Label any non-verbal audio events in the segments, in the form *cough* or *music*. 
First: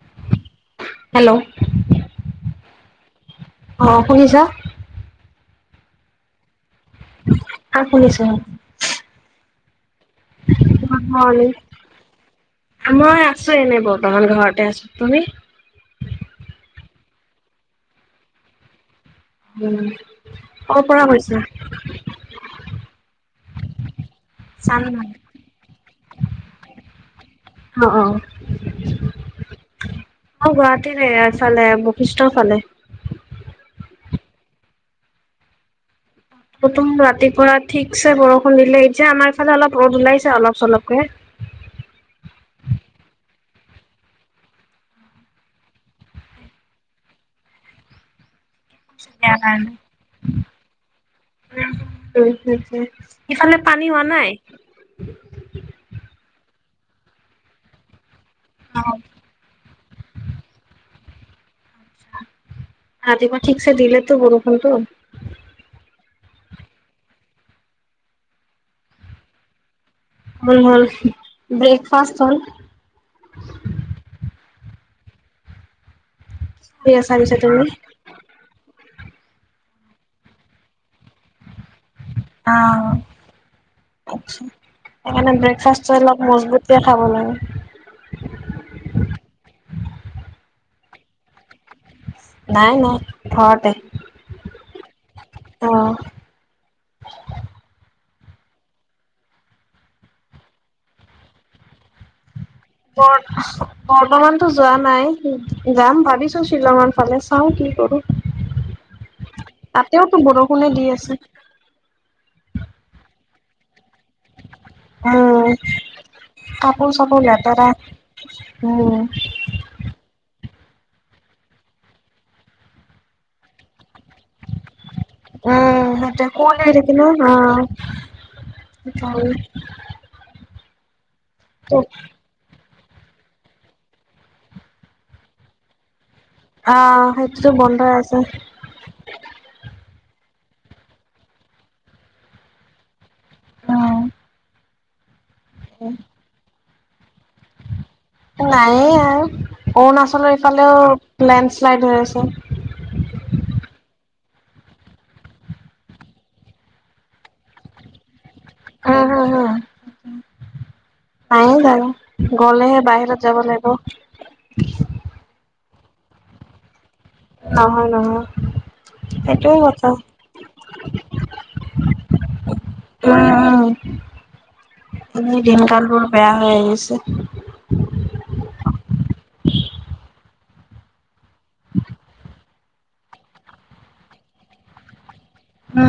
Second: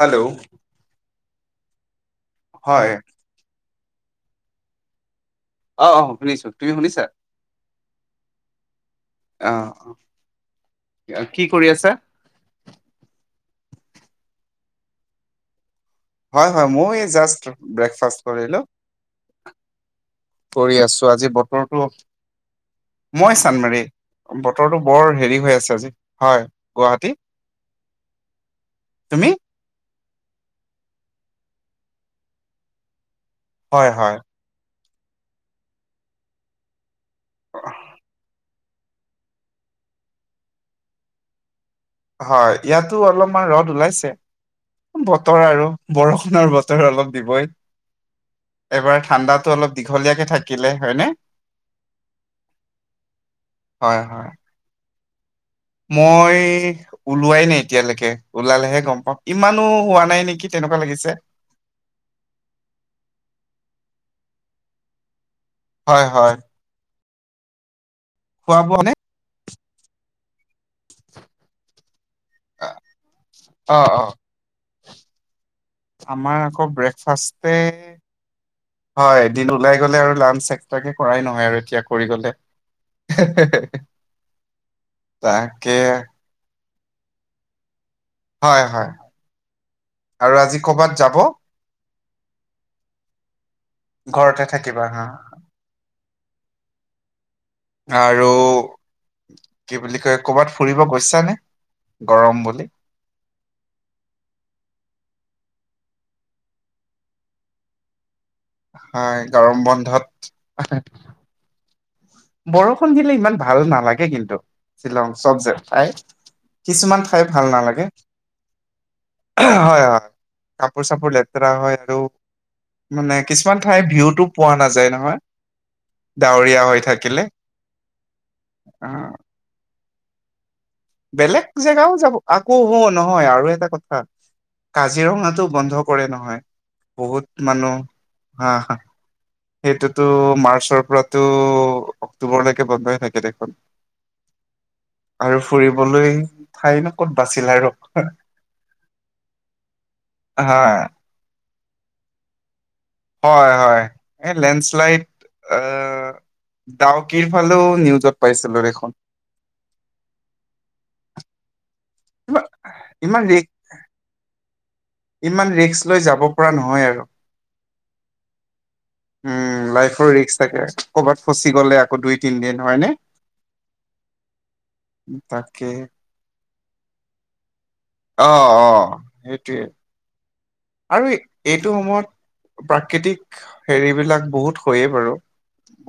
Hello hello হয়। অ', শুনিছা অ', শুনিছো তুমি শুনিছা? আহ শুনিছো অ', অ কি কৰি আছা? অ', মই এনেই বতাহান ঘৰতে আছ তুমি? হয় হয় মই জাষ্ট ব্ৰেকফাষ্ট কৰিলো উম কৰি কৰ পৰা আছো আজি কৈছা? বতৰটো মই চানমাৰী বতৰটো বৰ চানমাৰি হেৰি হৈ আছে আজি হয় গুৱাহাটী অ অ তুমি? অ', ুৱাহাটী ন চালে বখিষ্ট ফালে হয় হয় প্ৰথুম ৰাতিপুৱা ঠিকছে বৰ খু দিলে এতিয়া আমাৰ ইফালে অলপ ৰ'দ ওলাইছে অলপ চলপকে হয়, ইয়াতো অলপমান ৰদ ওলাইছে। বতৰ আৰু বৰষুণৰ বতৰ অলপ দিবই। এবাৰ ইয়াৰ ঠাণ্ডাতো, অলপ কাৰণে দীঘলীয়াকে থাকিলে হয়নে। উম, ইফালে পানী হয়, হোৱা নাই? হয়। মই ওলোৱাই নাই এতিয়ালৈকে। ওলালেহে গম পাম, ইমানো হোৱা নাই নেকি তেনেকুৱা লাগিছে। ৰাতিপুৱাটো ঠিকছে দিলে তো বৰষুণটো। হয়, হয়। খোৱা ব নে। উম, হল, ব্ৰেকফাষ্ট হ'ল। অ', অ', আমাৰ আকৌ কৰি আছা পিছে ব্ৰেকফাষ্টে তুমি? হয় দিন, ওলাই গলে আৰু লাঞ্চ এক্সট্ৰাকে কৰাই নহয় আৰু। কৰি গলে। অ সেইকাৰণে তাকে ব্ৰেকফাষ্ট অলপ মজবুতিে খাব লাগে। হয়, হয় আৰু আজি কৰবাত যাব? নাই, নাই ঘৰ ঘৰতে থাকিবা হা অ'। আৰু কি বুলি কয়, কবাত ফুৰিব গৈছানে গৰম বুলি? বৰ্তমানতো যোৱা নাই যাম ভাবিছো শ্বিলঙৰ ফালে চাও কি চাও কি হয় কৰোঁ, গৰম বন্ধত তাতেওতো বৰষুণে দি আছে বৰষুণ, দিলে ইমান ভাল নালাগে কিন্তু শ্বিলং চব উম, জগ, ঠাই কিছুমান ঠাই ভাল নালাগে। হয়, হয়। অ', কাপোৰ চাপোৰ লেতেৰা হয় আৰু মানে কিছুমান ঠাই ভিউত পোৱা নাযায় নহয়, ডাৱৰীয়া হৈ থাকে। হা, হয়, অ। বেলেগ জেগাও যাব, আকৌ হুন নহয় আৰু এটা কথা কাজিৰঙাতটো বন্ধ কৰে নহয় হয় অ', বহুত সেইটোতো মানুহ, বন্ধই আছে, হা, হা। সেইটোতো মাৰ্চৰ পৰা টো অক্টোবৰলৈকে বন্ধ হৈ থাকে। দেখোন। উম। আৰু ফুৰিবলৈ ঠাই ন। *inaudible* নায়ে আৰু অৰুণাচলৰ হয় ইফালেও, লেণ্ডশ্লাইড হৈ আছে। হয়, হয়, এই লেণ্ডশ্বেলাইট ডাউকীৰ ফালে নিউজত পাইছিলো দেখোন উম, হম, পাৰি যাব। গ'লেহে ইমান বাহিৰত ৰি যাব লাগিব। ইমান ৰিস্ক লৈ যাব পৰা নহয় আৰু। নহয়, নহয়। সেইটোয়ে উম, কথা লাইফৰ ৰিস্ক থাকে কৰ'বাত ফচি গ'লে আকৌ দুই তিন দিন হয়নে। উম, এনে তাকে দিনকাল বোৰ বেয়া। আছে। অ', অ', সেইটোৱে। আৰু এইটো সময়ত প্ৰাকৃতিক হেৰিবিলাক বহুত হয়য়ে বাৰু।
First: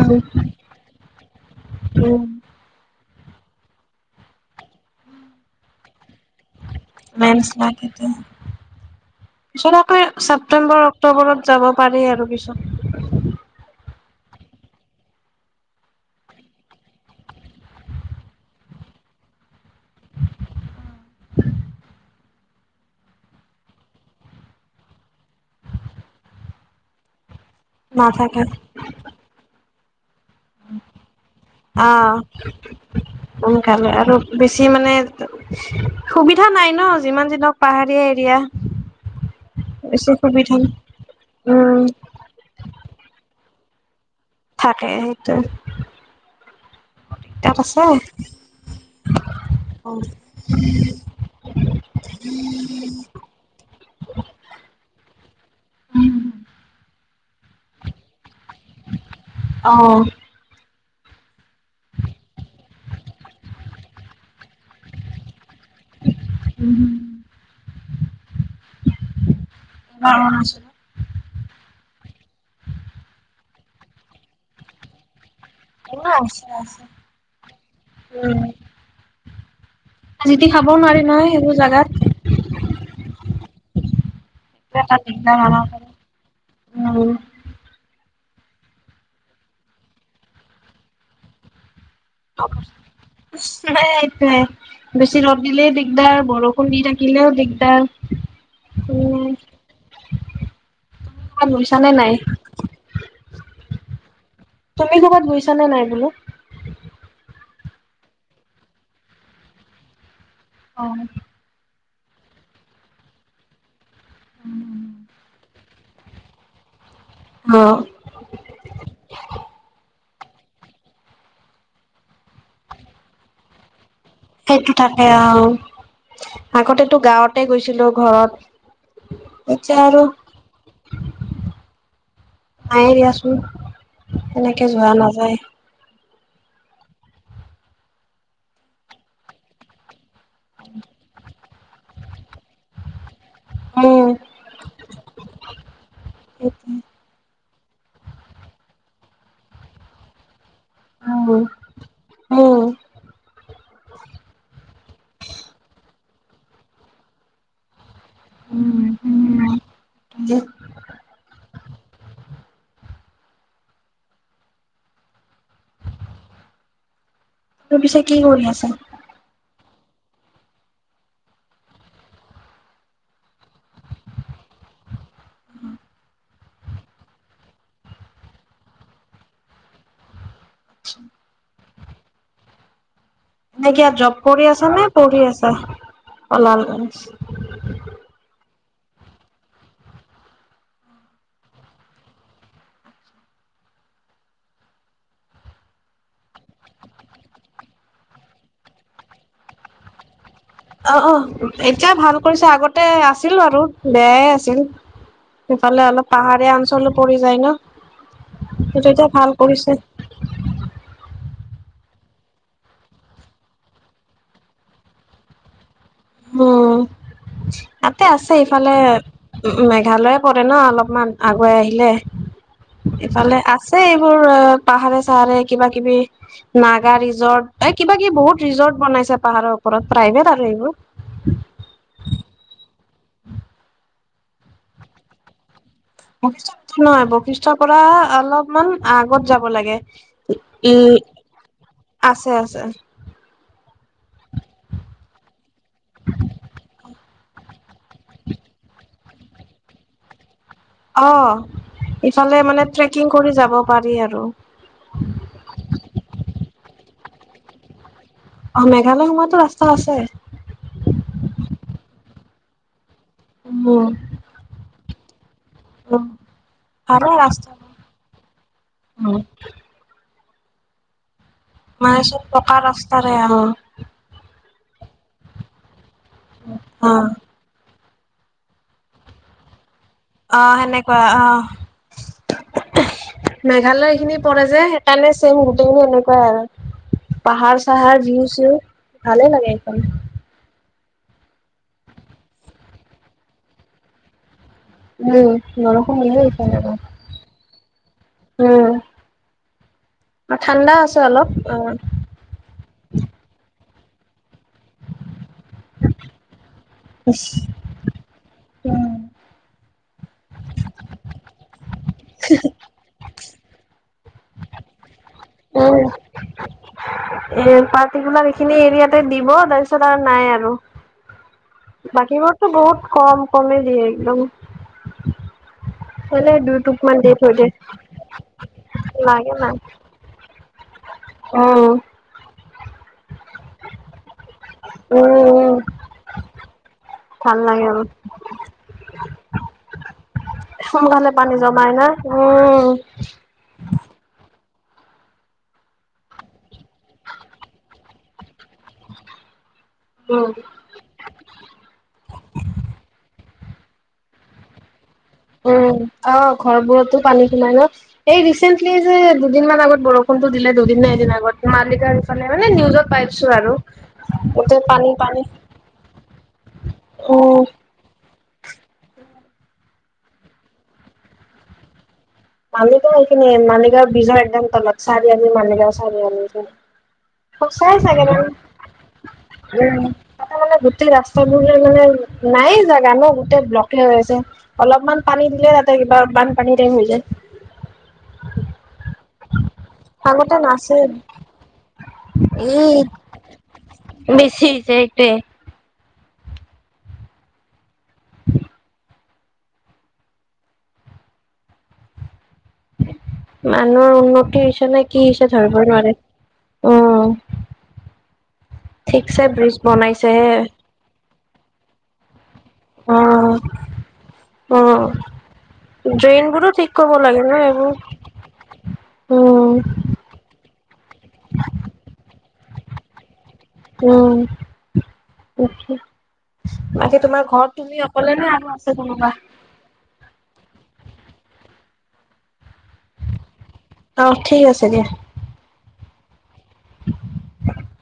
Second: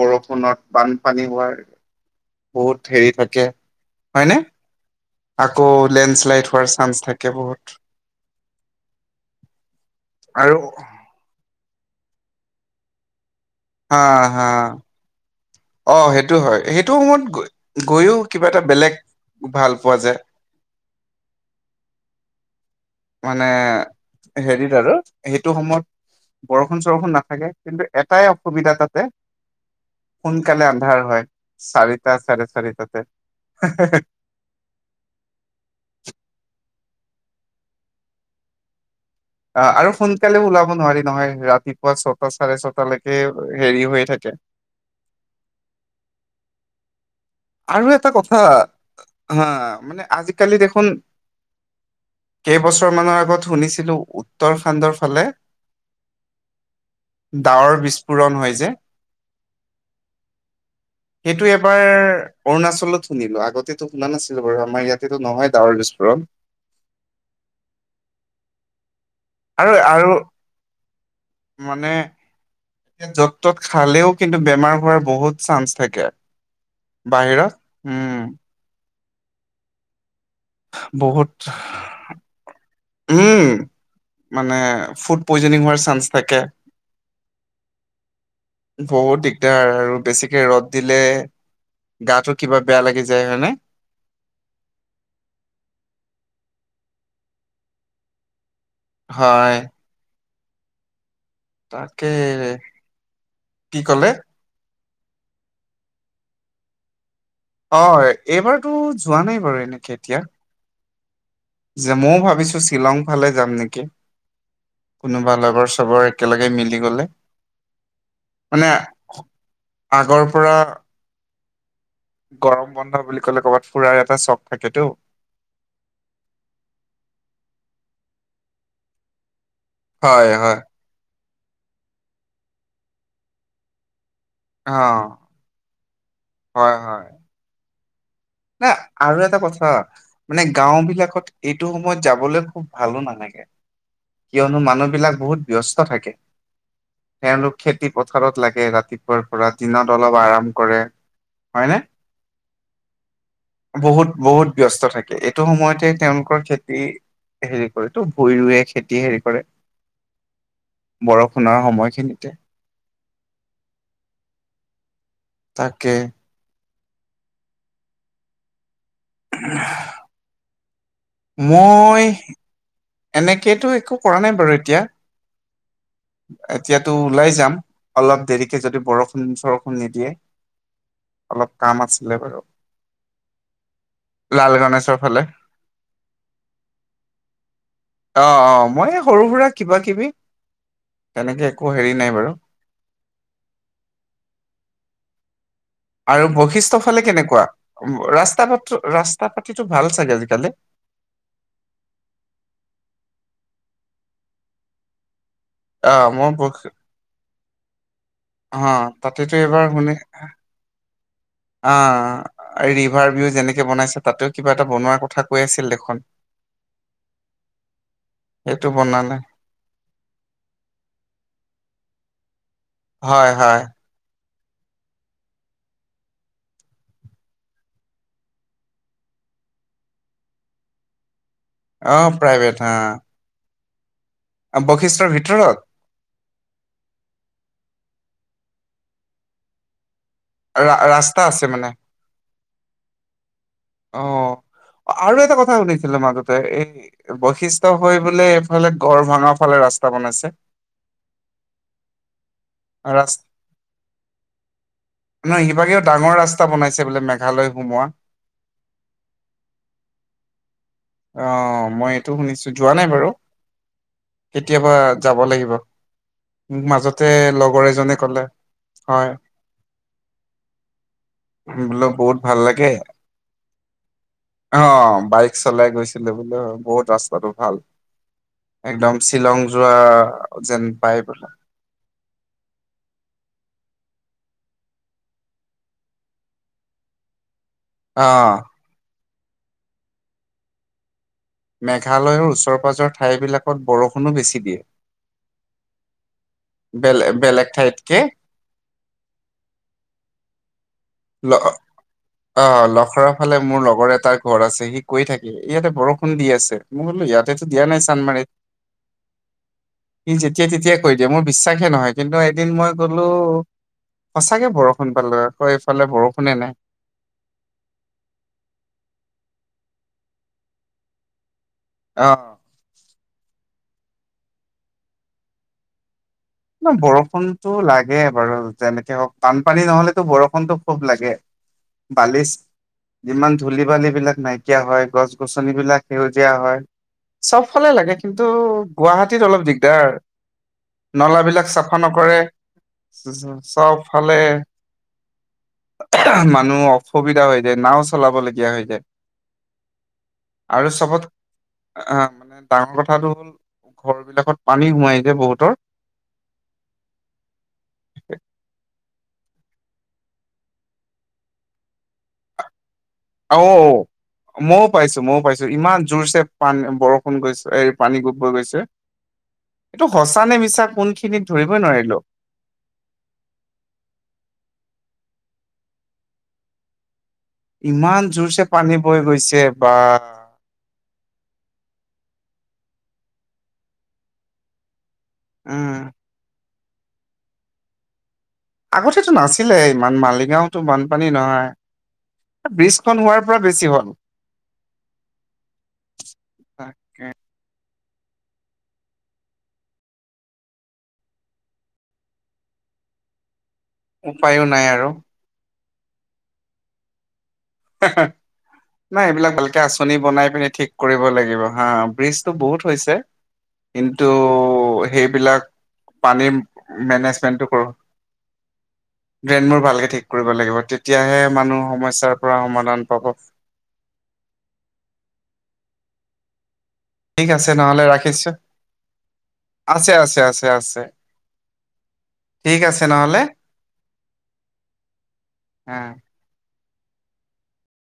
বৰষুণত বানপানী হোৱাৰ উম বহুত হেৰি থাকে। থাকে হয় নে, আকৌ লেণ্ড শ্লাইড হোৱাৰ চান্স থাকে বহুত লেণ্ডশ্বেলাইদ সেইটোবে, ছৰতাব আকৌ আৰু ছেপটেম্বৰ, অক্টোবৰত যাব পাৰি আৰু পিছত। হা, হা। অ' সেইটো হয়, সেইটো সময়ত গৈও কিবা এটা বেলেগ ভাল পোৱা যায়। *inaudible* মানে, হেৰিতাট সেইটো সময়ত বৰষুণ চৰষুণ নাথাকে। কিন্তু এটাই নাথাকে অসুবিধা তাতে। সোনকালে আন্ধাৰ হয় অ চাৰিটা চাৰে চাৰিটাতে। সোনকালে আৰু বেছি মানে সুবিধা নাই। ন যিমান যি নহওঁক পাহাৰীয়া এৰিয়া। অ' আৰু বেছি সোনকালে সুবিধা ওলাব নোৱাৰি নহয়। উম ৰাতিপুৱা ছটা চাৰে ছটালৈকে হেৰি হৈয়ে থাকে। থাকে সেইটোৱে। আৰু এটা কথা, হা অ মানে আজিকালি দেখোন। কেইবছৰমানৰ আগত শুনিছিলোঁ উত্তৰাখাণ্ডৰ ফালে। *inaudible* ডাৱৰ বিস্ফোৰণ হয় যে। অহ'। সেইটো এবাৰ অৰুণাচলত শুনিলো। আগতেতো শুনা নাছিলো বাৰু আমাৰ ইয়াতেতো নহয়। ডাৱৰ বিস্ফোৰণ। আৰু, আৰু। অৰুণাচলত মানে এয়া য'ত ত'ত খালেও কিন্তু বেমাৰ হোৱাৰ বহুত চান্স থাকে। আছে আছে বাহিৰত উম। যি তি খাবও নোৱাৰি বহুত নহয়, সেইবোৰ জাগাত। উম মানে সেইটো এটা ফুড দিগদাৰ আমাৰ পইজনিং হোৱাৰ চান্স থাকে। কাৰণে উম বহুত দিগদাৰ আৰু বেছিকে ৰ'দ দিলে। গাটো কিবা বেয়া লাগি যায় হয়নে? সেইটোৱে। বেচি ৰ'দ দিলে দিগদাৰ, বৰষুণ দি থাকিলেও দিগদাৰ। উম হয়। ক'বাত গৈছানে তাকে, নাই কি ক'লে? তুমি ক'ৰবাত গৈছা নে নাই বোলো? অ', এইবাৰতো যোৱা নাই বাৰু এনেকে এতিয়া। অ'। যে মইও ভাবিছোঁ শ্বিলং ফালে যাম নেকি? কোনোবা লগৰ চবৰ একেলগে মিলি গ'লে অ মানে, আগৰ পৰা। গৰম বন্ধ বুলি ক'লে ক'ৰবাত। ফুৰাৰ এটা চখ সেইটো থাকেতো থাকে অ', আগতেতো গাঁৱতে গৈছিলোঁ ঘৰত। এতিয়া আৰু হয় হয় নাইয়েই দিয়াচোন। অ তেনেকে যোৱা নাযায়। হয়, হয়। মানে আৰু এটা কথা মানে, গাঁও বিলাকত এইটো সময়ত যাবলৈ খুব ভালোঁ নালাগে। উম কিয়নো মানুহ বিলাক বহুত ব্যস্ত থাকে, সেইটোৱে। তেওঁলো খেতি পথাৰত লাগে ৰাতিপুৱাৰ পৰা, দিনত অলপ আৰাম। কৰে হয়নে? উম উম বহুত, বহুত ব্যস্ত থাকে, এইটো সময়তে তেওঁলোকৰ খেতি হেৰি কৰে। ভুই ৰুৱে খেতি হেৰি কৰে, বৰষুণৰ সময়খিনিতে। তাকে। এতিয়া পিছে কি কৰি আছা? *unintelligible* মই এনেকেতো একো কৰা নাই বাৰু এতিয়া। *unintelligible* এতিয়াতো ওলাই যাম, অলপ দেৰিকে যদি বৰষুণ চৰষুণ নিদিয়ে। অলপ কাম আছিলে বাৰু। এনেকা জব কৰি লাল আছ নে গণেশৰ ফালে পঢ়ি আছা। অ', অ'মই সৰু সুৰা কিবা কিবি। তেনেকে একো হেৰি নাই বাৰু। আৰু বৈশিষ্টয় ফালে কেনেকুৱা ৰাস্তা পাট ৰাস্তা পাতিটো ভাল চাগে আজিকালি? অ', অ' এতিয়া ভাল কৰিছে আগতে আছিল আৰু বেয়াই আছিল। সেইফালে আহ অলপ মই ব পাহাৰীয়া অঞ্চলো পৰি যায় ন। সেইটো অ', এতিয়া ভাল তাতেতো এবাৰ কৰিছে শুনি। অ', ৰিভাৰ ভিউ যেনেকে বনাইছে তাতেও কিবা এটা বনোৱাৰ কথা কৈ আছিল দেখোঁন। অ'। তাতে আছে সেইটো ইফালে বনালে উম, মেঘালয়ে পৰে ন অলপমান আগুৱাই আহি। লে, এই হয় ফালে হয় আছে এইবোৰ। পাহাৰে চাহাৰে কিবা কিবি নাগা ৰিজৰ্ট মানে কিবা কিবি বহুত ৰিজৰ্ট বনাইছে। পাহাৰৰ ওপৰত প্ৰাইভেট আৰু এইবোৰ। অ', প্ৰাইভেট হা। বশিষ্ঠৰ ভিতৰত? বশিষ্ঠৰ ভিতৰত নহয়, বশিষ্ঠৰ পৰা অলপমান আগত যাব লাগে। ৰা উম, ৰাস্তা আছে মানে আছে, আছে। অ', আৰু এটা কথা শুনিছিলোঁ মাজতে এ বশিষ্ঠ হৈ বোলে এইফালে গড় ভঙাৰ ফালে ৰাস্তা বনাইছে। অ'। ফালে মানে ট্ৰেকিং ৰাস্ত কৰি যাব পাৰি আৰু। ছে বোলে মেঘালয় সোমোৱা। অ', মেঘালয় সমোয়ো ৰাস্তা আছে। অ', মই এইটো শুনিছোঁ যোৱা নাই বাৰু উম উম কেতিয়াবা যাব লাগিব। মোক মাজতে ভালে ৰাস্তা লগৰ এজনে কলে হয়। বোলো মানে বহুত চব ভাল পকা লাগে ৰাস্তাৰে অ'। অ' বাইক চলাই গৈছিলোঁ বোলো বহুত অ ৰাস্তাটো ভাল। একদম শ্বিলং যো যোৱা অ যেন সেনেকুৱা ভাইপ। অ মেঘালয়খিনি পৰে যে হেকাণে ছেম গোটেইখিনি এনেকুৱাই আৰু। পাহাৰ চাহাৰ, ভিউ অ'। চিউ, ভালে লাগে এইখন। মেঘালয়ৰ ওচৰ পাজৰ ঠাইবিলাকত বৰষুণো বেছি দিয়ে। উ বৰষুণ দিয়েই। বেলে-বেলেগ ঠাইতকে। উ। আ ঠাণ্ডা আছ ল, অ' লখৰাফালে মোৰ লগৰ এটাৰ ঘৰ আছে সি কৈ থাক কে, ইয়াতে বৰষুণ দি আছে। মই বোলো ইয়াতেতো দিয়া নাই চানমাৰিত। সি যেতিয়াই তেতিয়াাই কৈ দিয়ে। মোৰ বিশ্বাসে নহয় কিন্তু এদিন মই গলোঁ সঁচাকে বৰষুণ পালোঁ, আকৌ এইফালে বৰষুণে নাই। এ পাৰ্টিকুলাৰ এইখিনি এৰিয়াতে দিব তাপিছত আৰু নাই আৰু। অ বাকীবোৰততো বহুত কম কমে দিয়ে একদম। এনে দুই ন টোপমান দি থৈ দিয়ে বৰষুণতো লাগে বাৰু যেনেকে হওঁক লাগে না বানপানী নহ'লেতো বৰ ষুণটো খুব লাগে। উম। বালিচ যিমান ধূলি বালি বিলাক নাইকিয়া হয়, উম, গছ-গছনিবলাক সেউজীয়া হয়। ভাল চবফালে আৰু লাগে কিন্তু গুৱাহাটীত অলপ দিগদাৰ। সোনকালে পানী গাবিলাক জমাই চাফা না। নকৰে। উম, জা-জা চবফালে মানুহ অসুবিধা হৈ যায়, নাওঁ চলাব লগীয়া হৈ যায়। আৰু চবত, আ মানে ডাঙৰ কথাটো হ'ল। ঘৰবিলাকত পানী সোমাই যে বহুতৰ। উ, অ' ঘৰবোৰতো পানী সোমাই ন। এই ৰিচেন্টলি যে দুদিনমান আগত বৰষুণতো দিলে, দুদিন নে এদিন আগত মালিকা সিফালে মানে নিউজত পাইছোঁ আৰু। অ' গোটেই মও পানী পাইছোঁ, মও পানী পাইছোঁ ইমান জোৰছে পান, বৰষুণ গৈছ, উম, এই পানী গপ, বৈ গৈছে। এটো সঁচা নে মিছা কোনখিনিত ধৰিবই নোৱাৰিলোঁ। মালিগাঁও হেখিনি, মালিগাঁৱ ব্ৰীজৰ একদম তলত, চাৰি আলি মালিগাঁও চাৰি আলি। সঁচাই ইমান চাগে তা, জোৰছে পানী বৈ গৈছে উ বা তাতে মানে গোটেই ৰাচ তাটোতে মানে নায়ে জেগা ন গোটেই ব্লকে হৈ আছে। অলপমান পানী দিলে উম তাতে কিবা বানপানী টাইপ হৈ যায়। আগতেতো নাছিলে ইমান, আগতে মালিগাঁওতো নাছিল বানপানী নহয়। ব্ৰীজখন হোৱাৰ পৰা বেছি হ'ল। বেছি হৈছে এইটোৱে। তাকে। মানুহৰ উপায়ো উন্নতি নাই হৈছে নে আৰু কি হৈছে ধৰবই নোৱাৰে। অ'। নাই এবিলাক ব্ৰিজ ভালকে আঁচনি বনাই বনাইছেহে। পিনি ঠিক কৰিব লাগিব। হা ব্ৰীজ টো বহুত হৈছে অ', কিন্তু অ', হেইবিলাক ড্ৰেইন পানীম বোৰো ঠিক কৰিব লাগে ন মেনেজমেণ্টটো ক'ৰ? এইবোৰ। উম, ড্ৰেনবোৰ ভালকে ঠিক কৰিব লাগিব তেতিয়াহে মানুহ সমস্যাৰ পৰা সমাধান পাব। উ, তাকে। বাকী তোমাৰ ঠিক আছে ঘৰত তুমি নহ'লে অকলে ৰাখিছো নে আৰু আছে কোনোবা? ছে আছে। ঠিক আছে নহ'লে অ' ঠিক আছে দিয়া। উ। *inaudible*